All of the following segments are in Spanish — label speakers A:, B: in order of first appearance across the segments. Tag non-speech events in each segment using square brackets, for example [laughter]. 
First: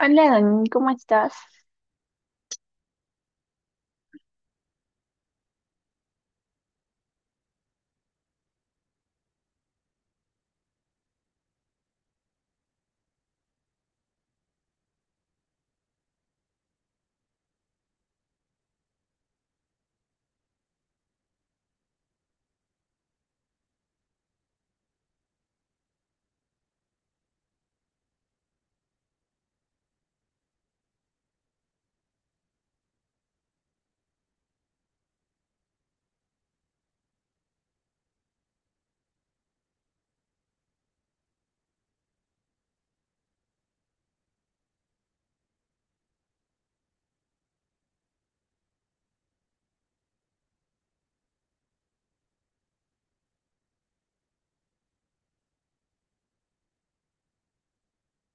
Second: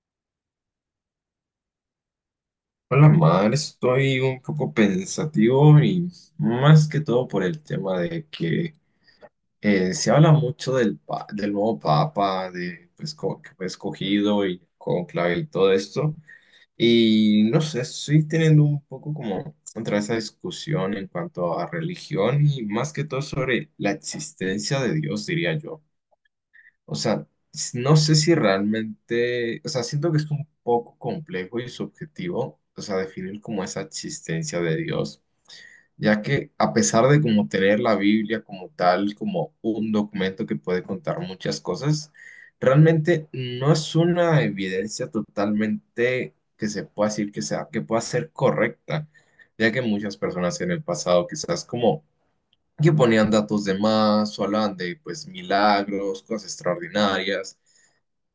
A: Hola, Dani, ¿cómo estás?
B: Hola, Mar, estoy un poco pensativo y más que todo por el tema de que se habla mucho del nuevo papa, de pues, como que fue escogido y conclave y todo esto. Y no sé, estoy teniendo un poco como otra esa discusión en cuanto a religión y más que todo sobre la existencia de Dios, diría yo. O sea, no sé si realmente, o sea, siento que es un poco complejo y subjetivo, o sea, definir como esa existencia de Dios, ya que a pesar de como tener la Biblia como tal, como un documento que puede contar muchas cosas, realmente no es una evidencia totalmente que se pueda decir que sea, que pueda ser correcta, ya que muchas personas en el pasado quizás como que ponían datos de más o hablaban de pues milagros, cosas extraordinarias.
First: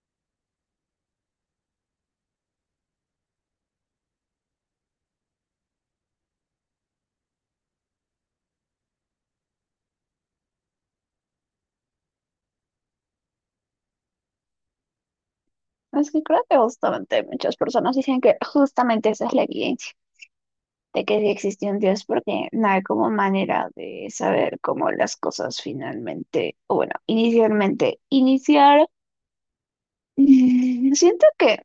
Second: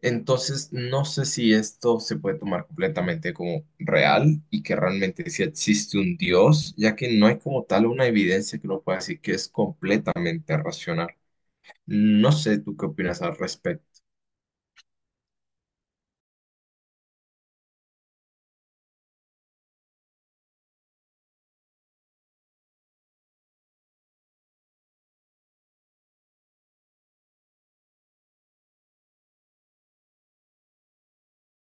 B: Entonces, no sé si esto se puede tomar completamente como real y que realmente sí existe un Dios, ya que no hay como tal una evidencia que uno pueda decir que es completamente racional. No sé, ¿tú qué opinas al respecto?
A: Es que creo que justamente muchas personas dicen que justamente esa es la evidencia de que sí existe un Dios, porque no hay como manera de saber cómo las cosas finalmente, o bueno, inicialmente, iniciar. [laughs] Siento que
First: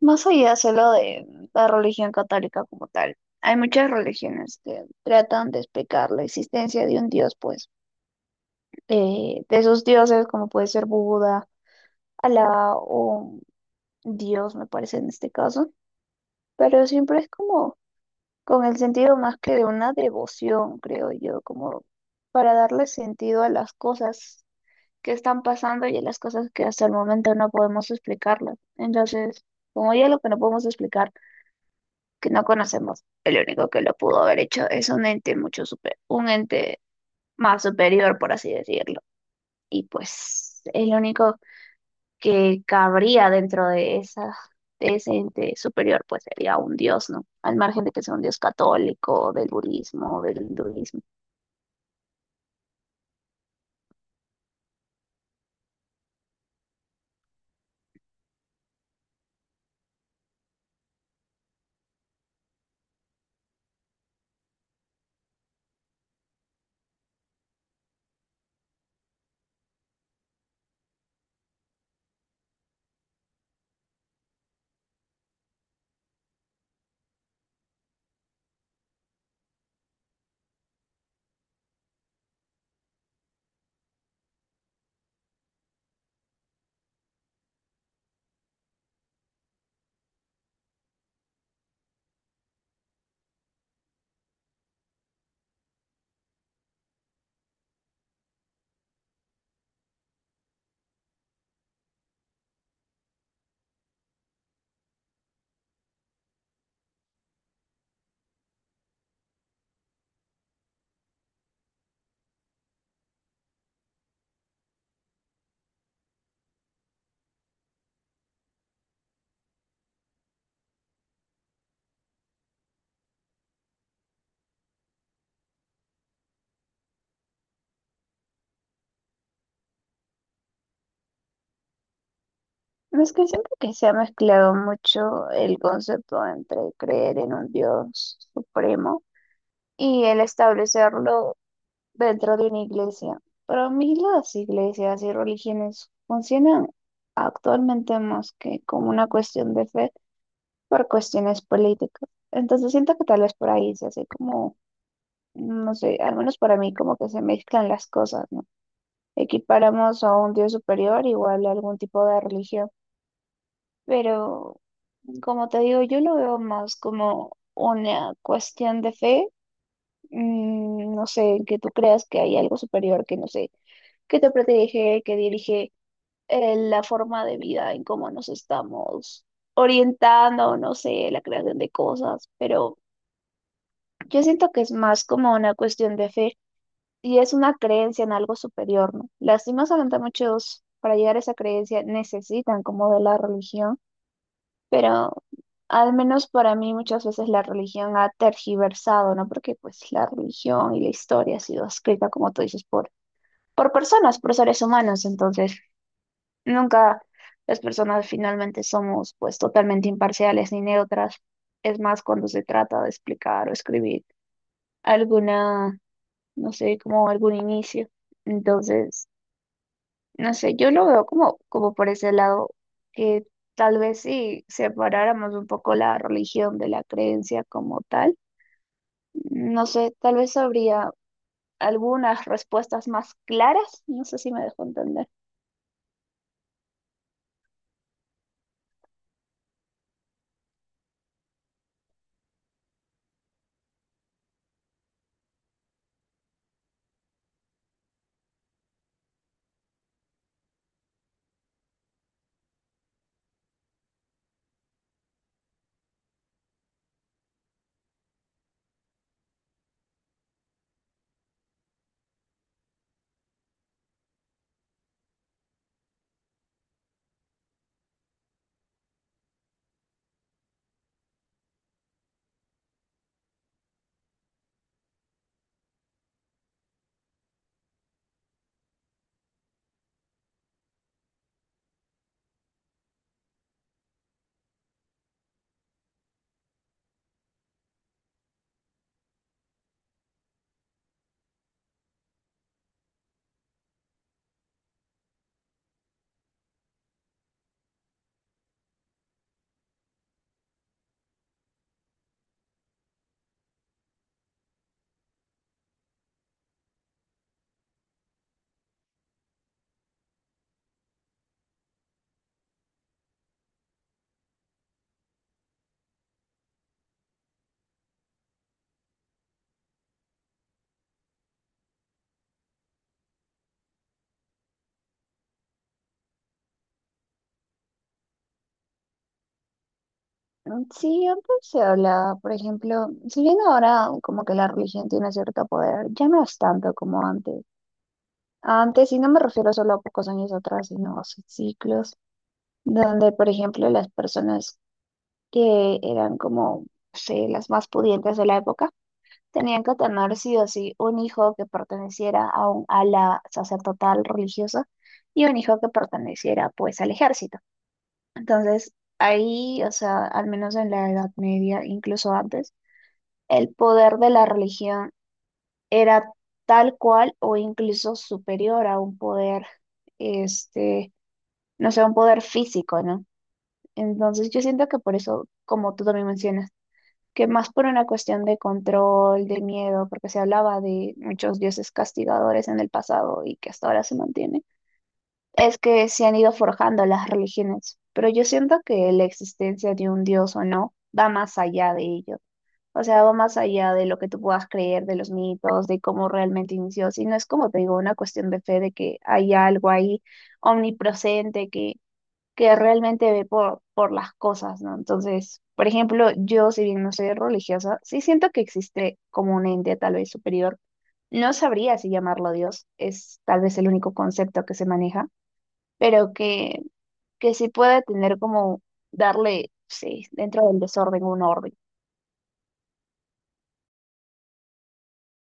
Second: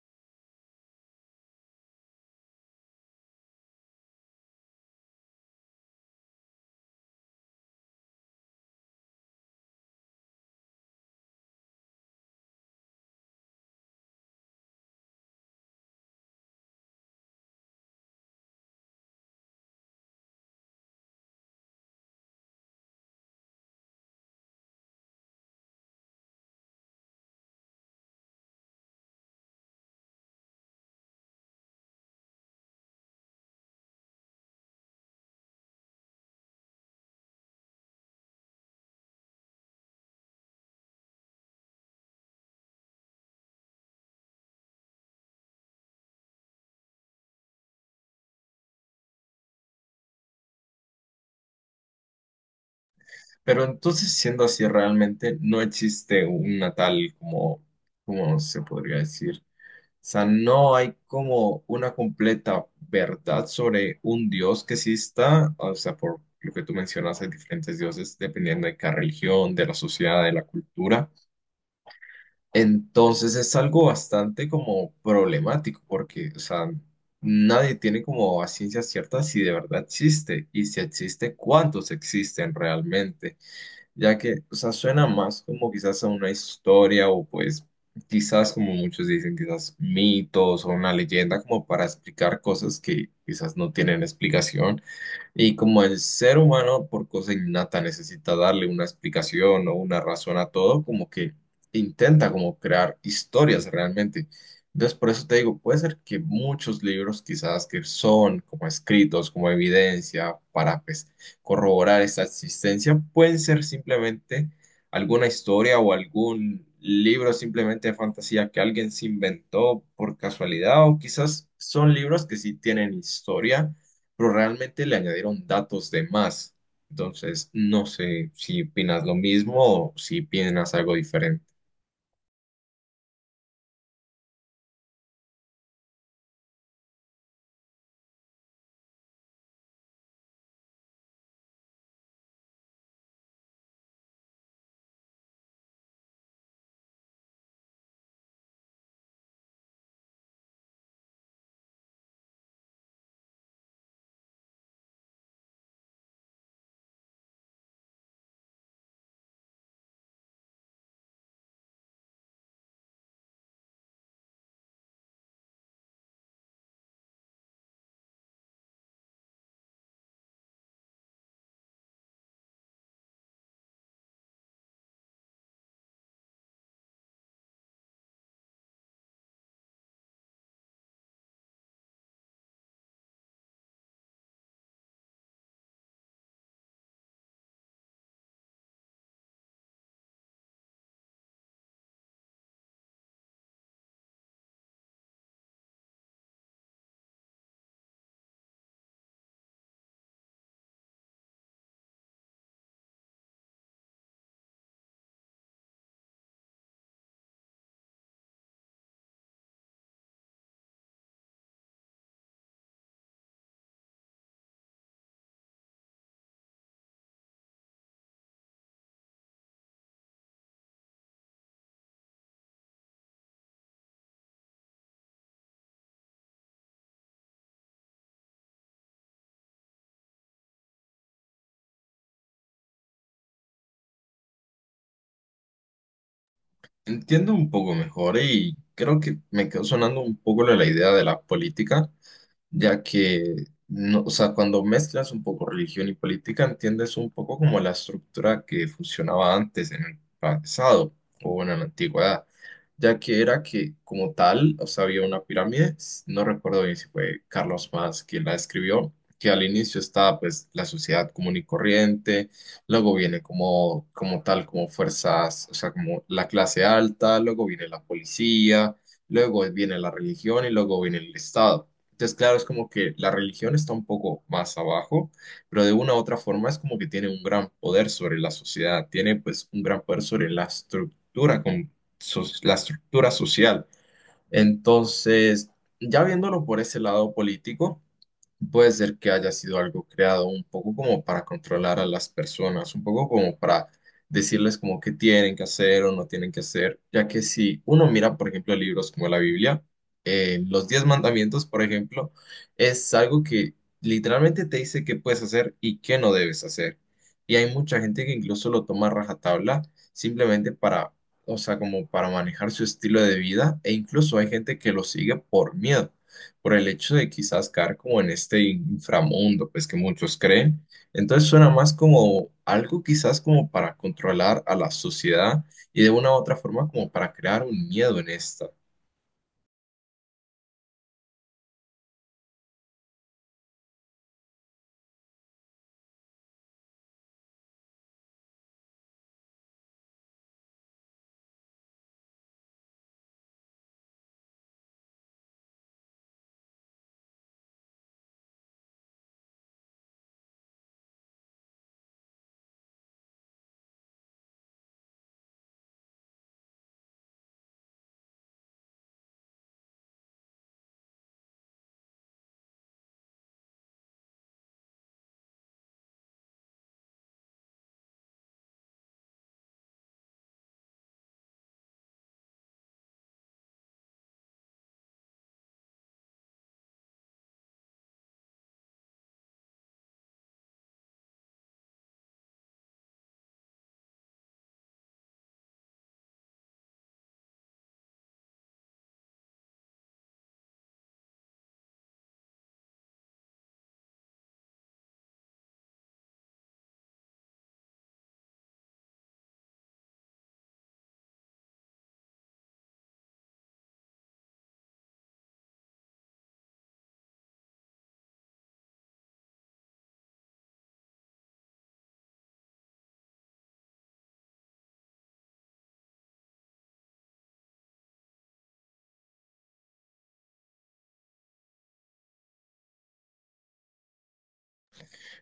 A: más allá solo de la religión católica como tal, hay muchas religiones que tratan de explicar la existencia de un Dios, pues, de esos dioses como puede ser Buda, Alá o Dios, me parece en este caso, pero siempre es como con el sentido más que de una devoción, creo yo, como para darle sentido a las cosas que están pasando y a las cosas que hasta el momento no podemos explicarlas. Entonces, como ya lo que no podemos explicar, que no conocemos, el único que lo pudo haber hecho es un ente mucho super, un ente más superior, por así decirlo. Y pues el único que cabría dentro de esa, de ese ente superior, pues sería un dios, ¿no? Al margen de que sea un dios católico, del budismo, del hinduismo.
B: Pero entonces, siendo así, realmente no existe una tal como, ¿cómo se podría decir? O sea, no hay como una completa verdad sobre un dios que exista, o sea, por lo que tú mencionas, hay diferentes dioses dependiendo de cada religión, de la sociedad, de la cultura. Entonces es algo bastante como problemático porque, o sea, nadie tiene como a ciencia cierta si de verdad existe y si existe, cuántos existen realmente, ya que, o sea, suena más como quizás a una historia o pues quizás como muchos dicen, quizás mitos o una leyenda como para explicar cosas que quizás no tienen explicación. Y como el ser humano, por cosa innata, necesita darle una explicación o una razón a todo, como que intenta como crear historias realmente. Entonces, por eso te digo, puede ser que muchos libros quizás que son como escritos, como evidencia para pues, corroborar esta existencia, pueden ser simplemente alguna historia o algún libro simplemente de fantasía que alguien se inventó por casualidad, o quizás son libros que sí tienen historia pero realmente le añadieron datos de más. Entonces, no sé si opinas lo mismo o si opinas algo diferente.
A: No es que siempre que se ha mezclado mucho el concepto entre creer en un dios supremo y el establecerlo dentro de una iglesia. Para mí las iglesias y religiones funcionan actualmente más que como una cuestión de fe por cuestiones políticas. Entonces siento que tal vez por ahí se hace como no sé, al menos para mí como que se mezclan las cosas, ¿no? Equiparamos a un Dios superior igual a algún tipo de religión, pero como te digo, yo lo veo más como una cuestión de fe, no sé, que tú creas que hay algo superior, que no sé, que te protege, que dirige la forma de vida en cómo nos estamos orientando, no sé, la creación de cosas, pero yo siento que es más como una cuestión de fe y es una creencia en algo superior, ¿no? Lastimosamente muchos para llegar a esa creencia necesitan como de la religión, pero al menos para mí muchas veces la religión ha tergiversado, ¿no? Porque pues la religión y la historia ha sido escrita, como tú dices, por personas, por seres humanos, entonces nunca las personas finalmente somos pues totalmente imparciales ni neutras. Es más cuando se trata de explicar o escribir alguna, no sé, como algún inicio. Entonces, no sé, yo lo veo como por ese lado, que tal vez si separáramos un poco la religión de la creencia como tal, no sé, tal vez habría algunas respuestas más claras, no sé si me dejo entender.
B: Entiendo un poco mejor y creo que me quedó sonando un poco la idea de la política, ya que, no, o sea, cuando mezclas un poco religión y política, entiendes un poco como la estructura que funcionaba antes en el pasado o bueno, en la antigüedad, ya que era que como tal, o sea, había una pirámide, no recuerdo bien si fue Carlos Más quien la escribió, que al inicio estaba pues la sociedad común y corriente, luego viene como, como tal, como fuerzas, o sea, como la clase alta, luego viene la policía, luego viene la religión y luego viene el Estado. Entonces, claro, es como que la religión está un poco más abajo, pero de una u otra forma es como que tiene un gran poder sobre la sociedad, tiene pues un gran poder sobre la estructura, con la estructura social. Entonces, ya viéndolo por ese lado político, puede ser que haya sido algo creado un poco como para controlar a las personas, un poco como para decirles como qué tienen que hacer o no tienen que hacer, ya que si uno mira, por ejemplo, libros como la Biblia, los 10 mandamientos, por ejemplo, es algo que literalmente te dice qué puedes hacer y qué no debes hacer. Y hay mucha gente que incluso lo toma a rajatabla simplemente para, o sea, como para manejar su estilo de vida, e incluso hay gente que lo sigue por miedo por el hecho de quizás caer como en este inframundo, pues que muchos creen. Entonces suena más como algo quizás como para controlar a la sociedad y de una u otra forma como para crear un miedo en esta.
A: Mm. Sí, antes se hablaba, por ejemplo, si bien ahora como que la religión tiene cierto poder, ya no es tanto como antes. Antes, y no me refiero solo a pocos años atrás, sino a ciclos, donde, por ejemplo, las personas que eran como, no sé, las más pudientes de la época, tenían que tener sí o sí un hijo que perteneciera a un ala sacerdotal religiosa y un hijo que perteneciera pues al ejército. Entonces, ahí, o sea, al menos en la Edad Media, incluso antes, el poder de la religión era tal cual o incluso superior a un poder, este, no sé, un poder físico, ¿no? Entonces, yo siento que por eso, como tú también mencionas, que más por una cuestión de control, de miedo, porque se hablaba de muchos dioses castigadores en el pasado y que hasta ahora se mantiene, es que se han ido forjando las religiones. Pero yo siento que la existencia de un dios o no va más allá de ello. O sea, va más allá de lo que tú puedas creer, de los mitos, de cómo realmente inició, sino es como te digo, una cuestión de fe de que hay algo ahí omnipresente que realmente ve por las cosas, ¿no? Entonces, por ejemplo, yo, si bien no soy religiosa, sí siento que existe como un ente tal vez superior. No sabría si llamarlo Dios, es tal vez el único concepto que se maneja, pero que sí puede tener como darle, sí, dentro del desorden un orden.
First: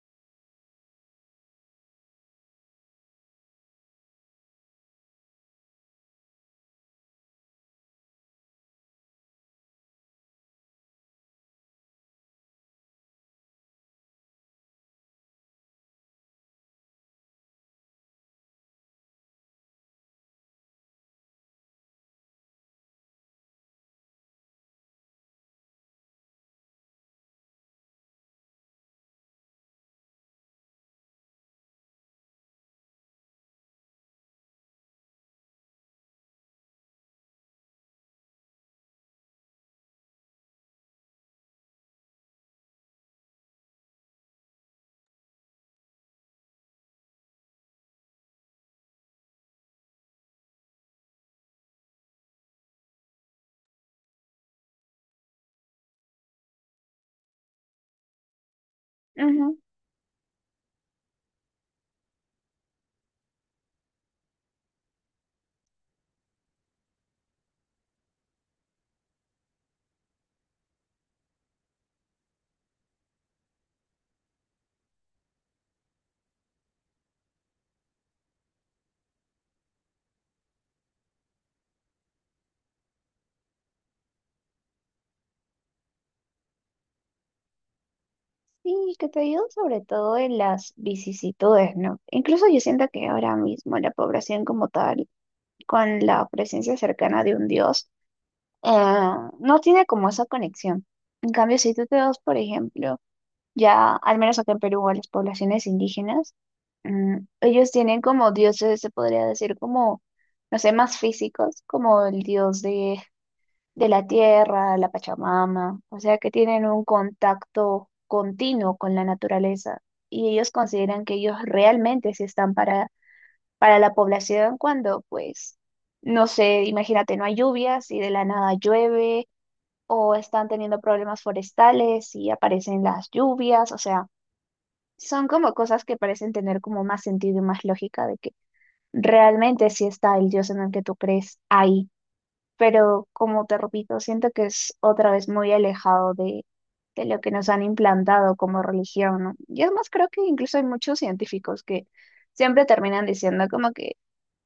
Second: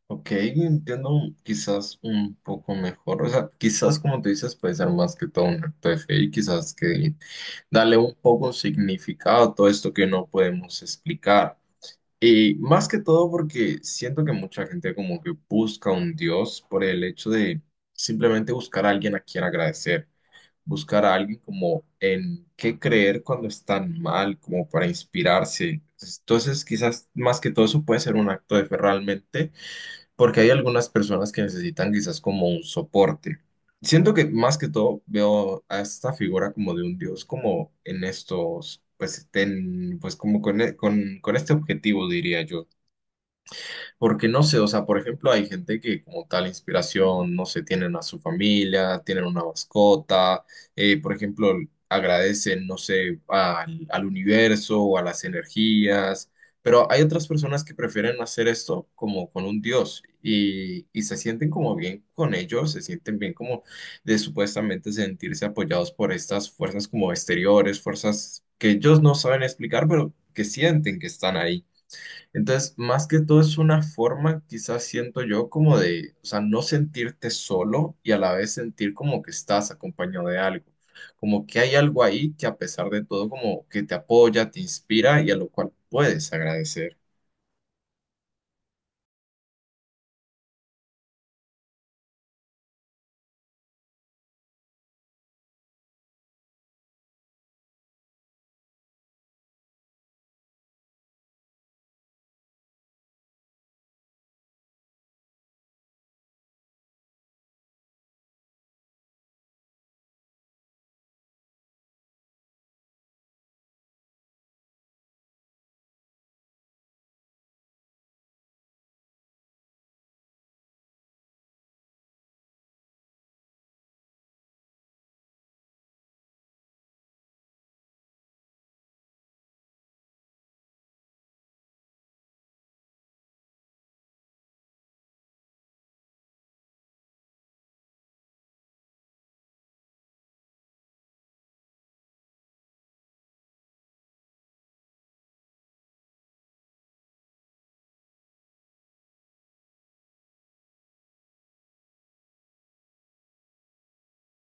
B: Ok, entiendo quizás un poco mejor, o sea, quizás como tú dices puede ser más que todo un acto de fe y quizás que darle un poco significado a todo esto que no podemos explicar. Y más que todo porque siento que mucha gente como que busca un Dios por el hecho de simplemente buscar a alguien a quien agradecer, buscar a alguien como en qué creer cuando están mal, como para inspirarse. Entonces, quizás más que todo eso puede ser un acto de fe realmente, porque hay algunas personas que necesitan quizás como un soporte. Siento que más que todo veo a esta figura como de un dios, como en estos, pues, pues como con este objetivo, diría yo. Porque no sé, o sea, por ejemplo, hay gente que como tal inspiración, no sé, tienen a su familia, tienen una mascota, por ejemplo, agradecen, no sé, al universo o a las energías, pero hay otras personas que prefieren hacer esto como con
A: Ujú.
B: un dios y se sienten como bien con ellos, se sienten bien como de supuestamente sentirse apoyados por estas fuerzas como exteriores, fuerzas que ellos no saben explicar, pero que sienten que están ahí. Entonces, más que todo es una forma, quizás siento yo, como de, o sea, no sentirte solo y a la vez sentir como que estás acompañado de algo, como que hay algo ahí que a pesar de todo como que te apoya, te inspira y a lo cual puedes agradecer.
A: Sí, que te ayuda sobre todo en las vicisitudes, ¿no? Incluso yo siento que ahora mismo la población como tal, con la presencia cercana de un Dios, eh, no tiene como esa conexión. En cambio, si tú te vas, por ejemplo, ya, al menos acá en Perú, a las poblaciones indígenas, ellos tienen como dioses, se podría decir, como, no sé, más físicos, como el dios de la tierra, la Pachamama, o sea, que tienen un contacto continuo con la naturaleza y ellos consideran que ellos realmente sí están para la población cuando, pues, no sé, imagínate, no hay lluvias y de la nada llueve o están teniendo problemas forestales y aparecen las lluvias, o sea, son como cosas que parecen tener como más sentido y más lógica de que realmente sí está el dios en el que tú crees ahí, pero como te repito, siento que es otra vez muy alejado de lo que nos han implantado como religión, ¿no? Y es más, creo que incluso hay muchos científicos que siempre terminan diciendo como que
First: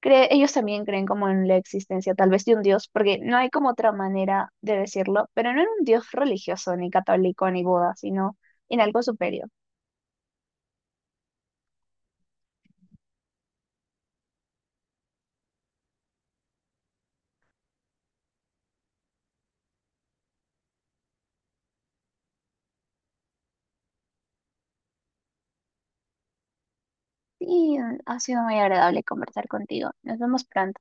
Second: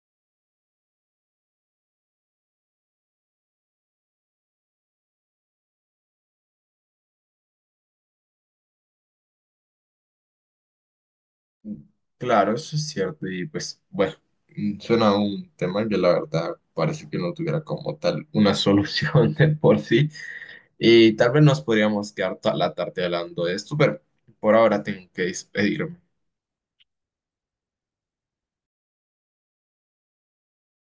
A: ellos también creen como en la existencia tal vez de un Dios, porque no hay como otra manera de decirlo, pero no en un Dios religioso, ni católico, ni Buda, sino en algo superior.
B: Claro, eso es cierto y pues bueno, suena a un tema que la verdad parece que no tuviera como tal una solución [laughs] de por sí y tal vez nos podríamos quedar toda la tarde hablando de esto, pero por ahora tengo que despedirme.
A: Y ha sido muy agradable conversar contigo. Nos vemos pronto.